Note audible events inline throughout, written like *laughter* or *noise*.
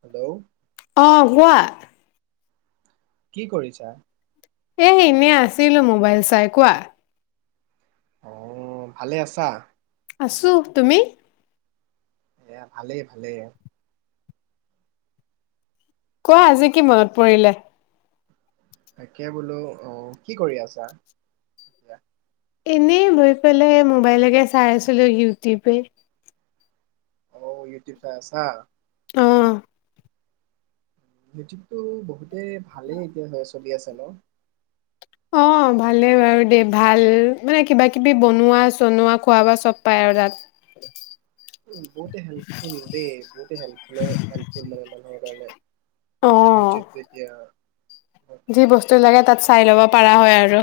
Hello অ' কোৱা কি কৰিছা? এ এনে আছিলো মোবাইল চাই কোৱা অ ভালে আছা আছো তুমি? এয়া ভালেই ভালে কোৱা আজি কি মনত পৰিলে? তাকে বোলো অ কি কৰি আছা এতিয়া? এনেই লৈ পেলাই মোবাইলকে চাই আছিলো ইউটিউবে অ ইউটিউব চাই আছা। অঁ *inaudible* বহুত এ ভালেই এতিয়া হৈ আছো। চলি আছে ন অ' ভালেই বাৰু দেই ভাল মানে কিবা কিবি বনোৱা চনোৱা খোৱা বোৱা চব পায় আৰু তাত উম, বহুতে হেল্পফুল দেই বহুতে হেল্পফুল অ ইউটিউব এতিয়া, যি বৰ্তমানত বস্তু লাগে তাত চাই ল'ব পাৰা হয় আৰু।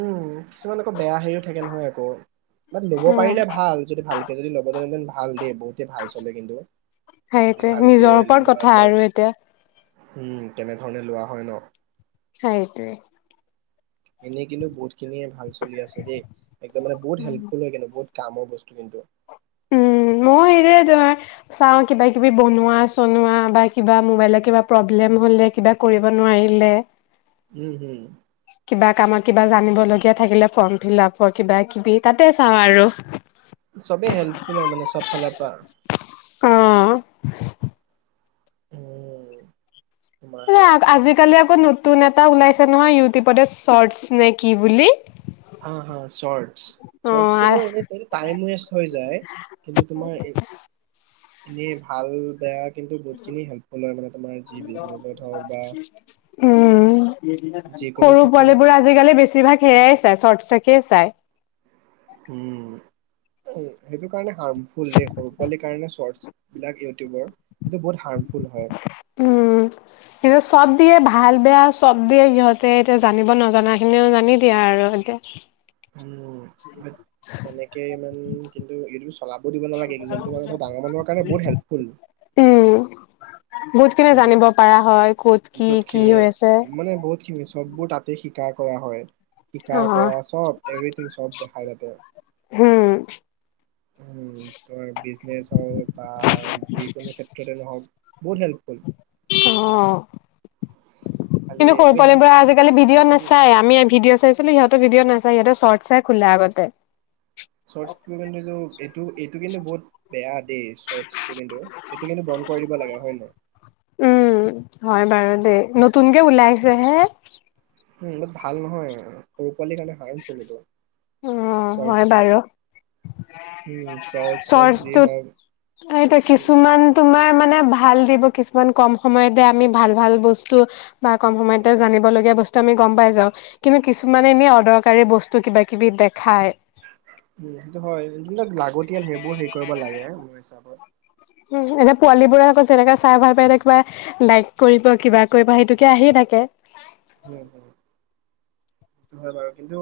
উম, কিছুমান আকৌ বেয়া হেৰিও থাকে নহয় আকৌ। বাত, ল'ব অ পাৰিলে ভাল যদি ভাল যদি ল'ব জানে দেন ভাল দেই, বহুতে ভাল চলে কিন্তু। সেইটোৱে, ভালকে নিজৰ ওপৰত লোৱা কথা যায় আৰু এতিয়া। উম, কেনেধৰণে লোৱা হয় ন? সেইটোৱেই। এনেই কিন্তু বহুত খিনিয়ে ভাল চলি আছে দেই, একদম মানে বহুত হেল্পফুল হয় কিন্তু বহুত কামৰ বস্তু কিন্তু। উম', নহয়, এই যে ধৰা, চাওঁ কিবা কিবি বনোৱা চনোৱা বা কিবা ম'বাইলৰ কিবা প্ৰব্লেম হ'লে, কিবা কৰিব নোৱাৰিলে উম' হুম। কিবা কামত কিবা জানিব লগীয়া থাকিলে, ফৰ্ম ফিল আপৰ কিবা কিবি তাতে চাওঁ আৰু। চবেই হেল্পফুল হয় মানে চব ফালৰ পৰা। অ', উম। তোমাৰ আজিকালি আকৌ নতু তুন এটা ওলাইছে নহয় ইউটিউবতে চৰ্টছ নে কি বুলি। হা হা চৰ্টছ, চৰ্টছটো অ', বাৰু এনে সেইটো টাইম ৱেষ্ট হৈ যায়, কিন্তু তোমাৰ এই এনেই ভাল, বেয়া কিন্তু বহুতখিনি হেল্পফুল হয় মানে তোমাৰ যি বিজনেছত হওক বা উম'। যিকোনো সৰু ক্ষেত্ৰতে পোৱালি হওক বোৰে আজিকালি বেছিভাগ সেইয়াই চই, চৰ্টছ নে কি। তাকে চাই। উম, এই-সেইটো কাৰণে হাৰ্মফুল দে, সৰু পোৱালিৰ কাৰণে চৰ্টছ বিলাক ইউটিউবৰ, সেইটো বহুত হাৰ্ম উম, এইযে চব দিয়ে, ভাল বেয়া চব দিয়ে সিহঁতে, এতিয়া জানিব নজনা খিনিও জানি দিয়ে আৰু এতিয়া। উম, তেনেকে ইমান কিন্তু, এইটো বচ চলাব দিব নালাগে কিন্তু, জোনটো মানে ধৰা ডাঙৰ মানুহৰ কাৰণে বহুত হেল্পফুল বহুতখিনি কিন্তু জানিব পাৰা হয়, ক'ত কি কি য'তখিনি হৈ আছে। শা কৰা হয়। শিকা কৰা চব, এভৰিথিং চব দেখাই তাতে। হুম উম তোমাৰ বিজনেচ হওঁক বা যিকোনো ক্ষেত্ৰতে নহওক বহুত হেল্পফুল। অ খালি কিন্তু সৰু খালি দিছ পোৱালিবোৰে আজিকালি ভিডিঅ' নেচাই আমি ভিডিঅ' চাইছিলো সিহঁতে ভিডিঅ' নাচাই চৰ্ত চাই খোলা আগতে। *unintelligible* এইটো এইটো কিন্তু বহুত বেয়া দেই চৰ্তচটো কিন্ত সেইটো কিন্তু বন্ধ কৰি দিব লাগে হয় নে নহয়? উম, হয় বাৰু দেই, নতুনকে উলাইছে হে। উম বাত ভাল নহয়, সৰু পোৱালিৰ কাৰণে হাৰ্মফুল এইটো। উম হয় চৰ্টছটো বাৰু, উম চৰ্ট চক যি চৰ্তছটোত হওক এতিয়া কিছুমান তোমাৰ মাৰ মানে ভাল দিব। কিছুমান কম সময়তে আমি ভাল ভাল বস্তু বা কম সময়তে জানিবলগীয়া বস্তু আমি গম পাই যাও কিন্তু কিছুমান এনে অদৰকাৰী বস্তু কিবা কিবি দেখায়। উম সেইটো হয়, যুনবিলাক লাগতিয়াল সেইবোৰ হেৰি কৰিব লাগে মোৰ হিচাপত। উম এতিয়া পোৱালীবোৰে আকৌ যেনেকে চাই ভাল পায় এতিয়া কিবা লাইক কৰিব, কিবা কৰিব সেইটোকে আহিয়েই থাকে। হুম হুম হয় বাৰু কিন্তু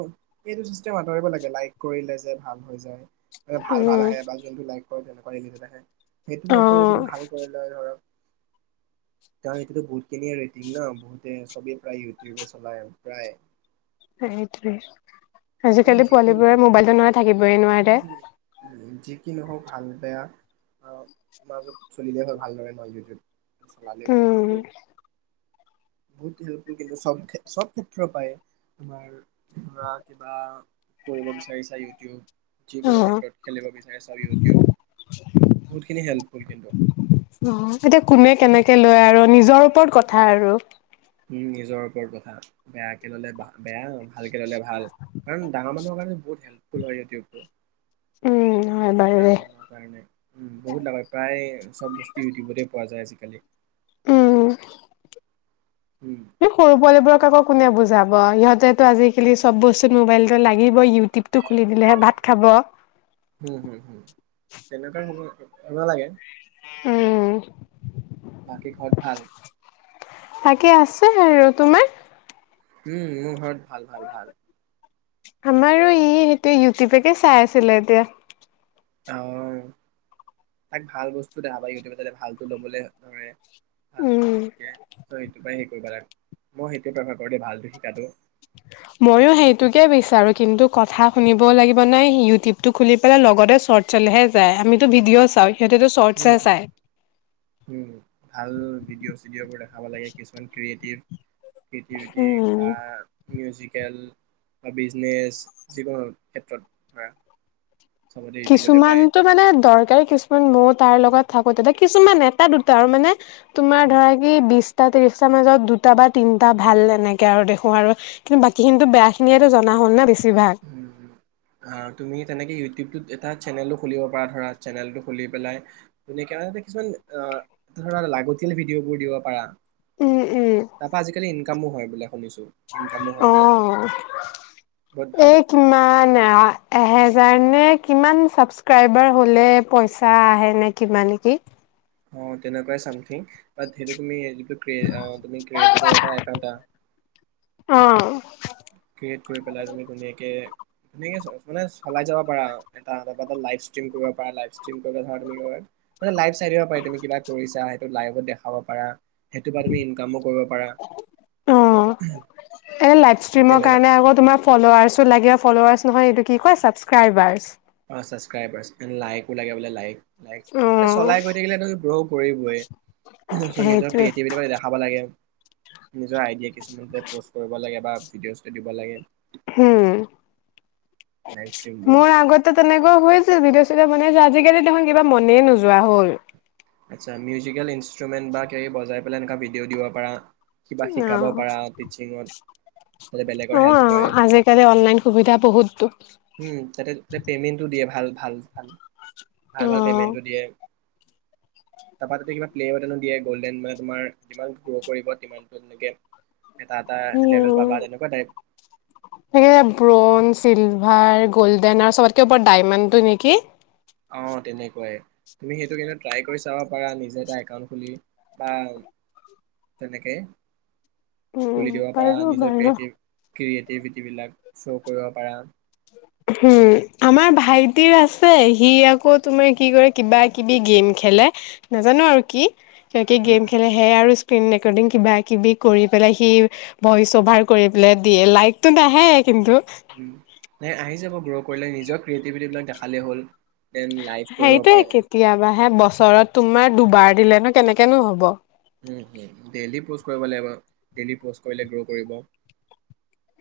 এইটো চিষ্টেম আঁতৰিব লাগে লাইক কৰিলে যে ভাল হৈ যায়। মানে ভাল ভাল উম, আহে বা যোনটো লাইক কৰে তেনে *unintelligible* সেইটো নকৰি অ', যদি ভাল কৰিলে হয়। কাৰণ সেইতটো বহুত খিনিয়ে ৰেটিং ন? বহুতে চবেই প্ৰায় ইউটিউবে চলায় আৰু প্ৰায় সেইটোৱে কাৰণ আজিকালি যিহেতু পোৱালীবোৰে মোবাইলতো নহয় থাকিবই নোৱাৰে। উম যি কি নহওক ভাল বেয়া আৰু মাজত চলিলে হয় ভালদৰে *unintelligible* চৱালে হল উম, কিন্তু বহুত হেল্পফুল কিন্তু চব চব ক্ষেত্ৰৰ পায়, তোমাৰ ধৰা কিবা কৰিব বিচাৰিছা ইউটিউব যিকোনো অ', ক্ষেত্ৰত খেলিব বিচাৰে চৰি ইউটিউব বহুতখিনি হেল্প ফুলকন্দ অ এতিয়া কোনে কেনেকে লয় আৰু নিজৰ ওপৰত কথা আৰু। উম নিজৰ ওপৰত কথা বেয়াকে ললে বেয়া, ভাল কে ললে ভাল কাৰণ ডাঙৰ মানুহৰ কাৰণে বহুত হেল্পফুল হয় ইটিউবটো। উম, হয় বাৰু দে। ডাঙৰ মানুহৰ কাৰণে, উম বহুত হয় প্ৰায় চব বস্তু ইউটিউবতে পোৱা যায় আজিকা খালে উম, উম এই সৰু পোৱালীবোৰক আকৌ কোনে বুজাব, সিহঁতে তহ আজিকালি চব বস্তুত মোবাইলতো লাগিব ইউটিউব টো খুলি দিলেহে ভাত খাব। হম নালাগে। উম বাকী ঘৰত ভাল? তাকে আছে আৰু তোমাৰ। উম, মোৰ ঘৰত। ভাল ভাল ভাল। আমাৰো ই সেইটো ইউটিউবকে চাই আছিলে এতিয়া। অ', তাক ভাল বস্তু দেখাবা ইউটিউবত, যাতে ভালটো ল'বলৈ ধৰে। ভালটো উম যদি শিকে, চ' এইটো পৰাই হেৰি কৰিবা তাক। মই সেইটোৱে প্ৰেফাৰ কৰোঁ দেই, ভালটো শিকাটো। ময়ো সেইটোকে বিচাৰো কিন্তু কথা শুনিব লাগিব নাই। ইউটিউবতটো খুলি পেলাই লগতে চর্টচ চলেহে যায়। আমিতো ভিডিঅ' চাওঁ। সিহঁতেতো উ, চৰ্টচহে চায়। উ ভাল ভিডিঅ' চিডিঅ'বোৰ দেখাব লাগে কিছুমান ক্ৰিয়েটিভ। খিতিউটি উম। বা মিউজিক। খেল বা বিজনেছ যিকোনো ক্ষেত্ৰত ধৰা। চবতে ইউটিউবতে পায় কিছুমানটো মানে দৰকাৰী। কিছুমান মও তাৰ লগত থাকোঁতে, কিছুমান এটা দুটা আৰু মানে। তোমাৰ ধৰা কি বিচ। টা ত্ৰিশটাৰ মাজত দুটা বা তিনটা ভাল এনেকে আৰু দেখো আৰু কিন্তু বাকীখিনিতো বেয়া খিনিয়েটো জনা হ'ল না, বেছি। উম আৰু তুমি তেনেকে ইউটিউব টোত। এটা চেনেলটো খুলিব পাৰা ধৰা চেনেলটো খুলি পেলাই *inaudible* কিছুমান ধৰা লাগতিয়াল ভিডিঅ'বোৰ দিব পাৰা। উম উম। তাপা আজিকালি ইনকামো হয়। বোলে শুনিছো ইনকামো হয় বোলে। ভাল এ কিমান। *inaudible* এহেজাৰ নে কিমান ছাবস্ক্ৰাইবাৰ হলে পইচা আহে নে কিবা, নেকি? অ' তেনেকুৱাই চামথিং বাত সেইটো তুমি। তুকি অ‌ তুমি ক্ৰিয়েটো কৰিব পাৰা একাউণ্ট এটা। অ'। ক্ৰিয়েট কৰি পেলাই তুমি ধুনীয়াকে। *inaudible* মানে চলাই যাব পাৰা। এটা *inaudible* লাইপ ষ্ট্ৰিম কৰিব পাৰা। লাইপ ষ্ট্ৰিম কৰিব ধৰা‌ লাইপ ষ্ট্ৰিম। চাই দিব পাৰি তুমি কৰিছা। লাইভত' দেখাব পাৰা। সেইটো পা তুমি ইনকামো কৰিব পাৰা। ষ্ট্ৰিমৰ তেনেকা কাৰণে আকৌ তোমাৰ ফল'। *unintelligible* লাগে ফ'ল'ৱাৰ্ছ নহয় এইটো কি কয় ছাবস্ক্ৰাইবাৰ্ছ অ' ছাবস্ক্ৰাইবাৰ্ছ, লাইকো লাগে বোলে লাইক। এ, চলাই গৈ থাকিলেটো গ্ৰ' কৰিবই। চ', নিজৰ সেইটোৱে ক্ৰিয়েটিভিটিবিলাক দেখাব লাগে। নিজৰ আইডিয়া কিছুমান প'ষ্ট কৰিব লাগে, বা ভিডিঅ'জটো দিব লাগে। হম। লাইভ ষ্ট্ৰীমবোৰ। মোৰ আগতে তেনেকুৱা হৈছিল। ভিডিঅ'-চিডিঅ' মানে, যে আজিকালি দেখোন, কিবা মনেই নোযোৱা হ'ল। আচ্ছা, মিউজিকেল ইনষ্ট্ৰুমেণ্ট বা কিবা-কিবি বজাই পেলাই, এনেকুৱা ভিডিঅ'ও দিব পাৰা। কিবা শিকাব অ', পাৰা টিচিঙত যাতে বেলেগৰ অ', হেল্প অ'। হয়। আজিকালি অনলাইন সুবিধা বহুততো উম, তাতে পেমেণ্টটো দিয়ে। ভাল, ভাল, ভাল। ভাল, ভাল অ', পেমেণ্টটো দিয়ে। তাৰপৰা, তাতে কিবা প্লে বুটনো দিয়ে। গ'ল্ডেন, মানে, তোমাৰ যিমান গ্ৰ' কৰিব, সিমানতো লৈকে হম, থাকে ব্ৰন চিলভাৰ, গ'ল্ডেন, আৰু চবতকে ওপৰত ডাইমণ্ডটো নেকি? অ', তেনেকুৱাই। তুমি সেইটো কিন্তু ট্ৰাই কৰি চাব পাৰা। নিজে এটা একাউণ্ট খুলি, বা তেনেকে খুলি উম, দিব পাৰা বাৰু, নিজৰ বাৰু। ক্ৰিয়েটিভ ক্ৰিয়েটিভিটিবিলাক শ্ব' কৰিব পাৰা। হম, আমাৰ ভাইটিৰ আছে। সি আকৌ, তোমাৰ, কি কৰে, কিবা-কিবি গেম খেলে, নাজানো, আৰু কি কিবা-কিবি উম গেম খেলে, সেইয়া আৰু স্ক্ৰীন ৰেকৰ্ডিং, কিবা-কিবি কৰি পেলাই। সি ভইচ-অভাৰ কৰি পেলাই দিয়ে। লাইকটো নাহে, কিন্তু উম, নাই আহে আহি যাব। গ্ৰ' কৰিলে, নিজৰ ক্ৰিয়েটিভিটিবিলাক দেখালেই হ'ল। দেন লাইভ কৰিব সেইটোৱেই পাৰে কেতিয়াবা হে বচ বছৰত তোমাৰ দুবাৰ দিলে নো, কেনেকে নো হ'ব? উম, হম। ডেইলি প'ষ্ট কৰিব লাগিব। ডেইলি প'ষ্ট কৰিলে, গ্ৰ' কৰিব।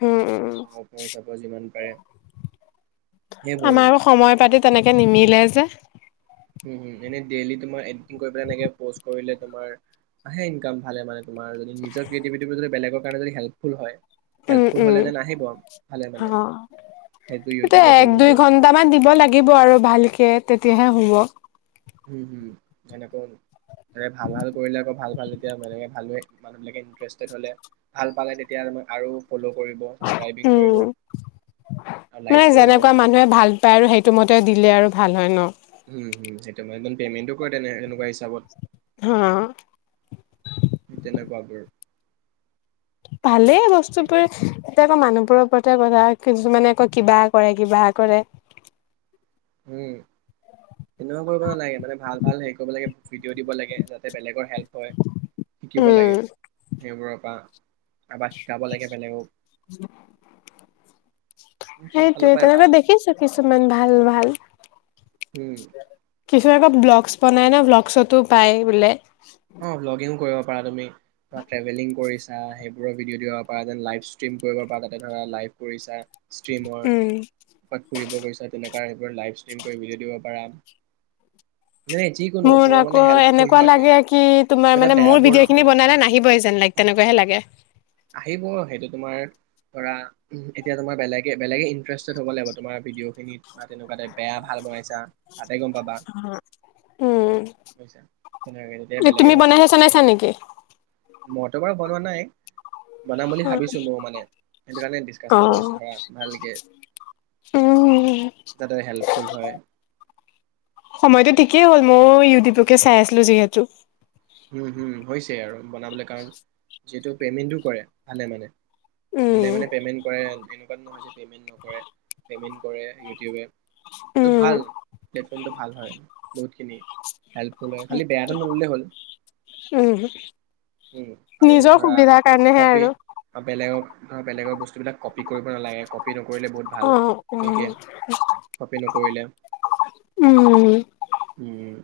উম উম *unintelligible* যাব যিমান পাৰে। সেইবোৰ আমাৰো সময় পাতি তেনেকে নিমিলে যে হম, হম। এনে ডেইলি তোমাৰ এডিটিং কৰি পেলাই, এনেকে প'ষ্ট কৰিলে, তোমাৰ আহে ইনকাম ভালে, মানে তোমাৰ যদি নিজৰ ক্ৰিয়েটিভিটিটো যদি বেলেগক কাৰণে যদি হেল্পফুল হয় উম, হেল্পফুল উম। হ'লে যেন আহিব ভালে মানে অ', সেইটো ইয়াতে ইউটিউবে এক-দুই পে'মেণ্টটোৰ ঘণ্টামান দিব লাগিব, আৰু ভালকে তেত তিয়াহে হ'ব। উম, উম। এনেকৈ ভাল-ভাল কৰিলে, আকৌ ভাল-ভাল। যেতিয়া এনেকে ভালকৈ মানুহবিলাকে ইণ্টাৰেষ্টেড হ'লে, ভাল পালে, তেতিয়া তোমাক আৰু ফ'ল' কৰিব ছাবস্ক্ৰাইবিং কৰিব উম, আৰু লাইক মানে, কৰিব যেনেকুৱা মানুহে ভাল পায়, আৰু সেইটো মতে দিলে, আৰু ভাল হয় ন। উম, উম *unintelligible* পেমেণ্টো কৰে তেনে এনেকুৱা হিচাপত। হা, বাবৰ। ভালেই বস্তুবোৰ। *unintelligible* মানুহবোৰৰ ওপৰতে কথা কিছু মানে কয় কিবা কৰে, কিবা কৰে। উম,। সেনেকুৱা কৰিব নালাগে, মানে ভাল ভাল হেৰি কৰিব লাগে। ভিডিঅ' দিব লাগে যাতে বেলেগৰ হেল্প হয়, শিকিব উম লাগে সেইবোৰ। *unintelligible* আবাস যব লাগে বেলেগক। চব ফালৰ সেইটোয়ে পৰাই তেনেকে ভাল দেখিছো কিছুমান ভাল ভাল। উম কিছু আকৌ ব্লগছ বনাই ন, ব্লগ। চতো পায় বোলে। অ, লগ ইন কৰিব। পা তুমি। ট্ৰেভেলিং কৰিছা সেই ভিডিঅ' দিব পাৰা যেন লাইভ ষ্টিম কৰিব পাৰা তাতে ধৰা লাইভ কৰিছা। ষ্ট্ৰ্ৰীমৰ উম তাত ফুৰিব গৈছা চাইবৰ লাইফষ্টিম কৰি বুজাই দিব পাৰা। নাই যিকোনো মোৰ চব আকৌ মানে হেল্পকৰিব এনেকুৱা লাগে। কি তোমাৰ মানে মোৰ ভিডিঅ' খিনি বনালে নাহিব আজি। যেন লাইক তেনেকুৱাহে লাগে। আহিব সেইটো তোমাৰ ধৰা, এতিয়া তোমাৰ বেলেগে বেলেগে ইণ্টাৰেষ্টেড হব লাগিব, তোমাৰ ভিডিঅ' খিনি বা তেনেকুৱা বেয়া ভাল বনাইছা। তাতে গম পাবা উম, বুজিছা তেনেকুৱাকে তেতিয়া তুমি বনাইছা চ নাইছা নেকি? মটৰ বাৰ সলোৱা নাই। বনাম বুলি ভাবিছোঁ ময়, মানে সেইটো কাৰণে অ ডিছকাছটো কৰিছোঁ, ধৰা ভালকে উম যাতে হেল্পফুল হয়। কি হ'ল মইয় ইউটিউবকে চাই আছিলো যিহেতু। উম, হম, হৈছে আৰু বনাবলৈ কাৰণ। যিহেতু পে'মেণ্টো কৰে ভালে মানে ভালে উম, মানেে কৰে, এনেকোৱা নহয় যে পে'মেণ্ট নকৰে, পেমেণ্ট কৰে ইউটিউবে চব উম, ভাল, প্লেটফৰ্মটো ভাল হয়। বহুতখিনি হেল্পফুল হয়, খালি বেয়াটো নললে হ'ল। উহু। উম, আৰু ধৰা কাৰণেহে কপি আৰু। বা বেলেগক হা বেলেগৰ বস্তু বিলাক কপি কৰিব নালাগে, কপি কৰিলে বহুত ভাল, অ', বিশেষকে উম, কপি নকৰিলে। উম। উম।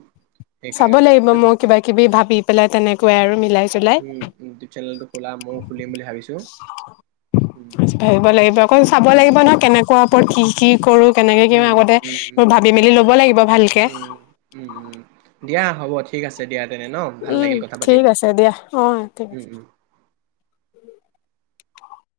চাব সেইকাৰণে লাগিব সেইটো মই ভাল কিবা কিবি ভাবি পেলাই তেনে কয় আৰু মিলায় উম, উম। তো চেনেলটো খোলা ময়ো খুলিম বুলি ভাবিছোঁ। *unintelligible* ভাবিব লাগিব, আকৌ চাব লাগিব ন কেনেকুৱা *unintelligible* কৰোঁ কেনেকে কে উম উম আগতে উম উম মই ভাবি মেলি ল'ব লাগিব ভালকে। উম উম উম দিয়া হ'ব, ঠিক আছে দিয়া। তেনে ন ভাল উম লাগিল কথা পাতি ঠিক আছে দিয়া উম ঠিক আ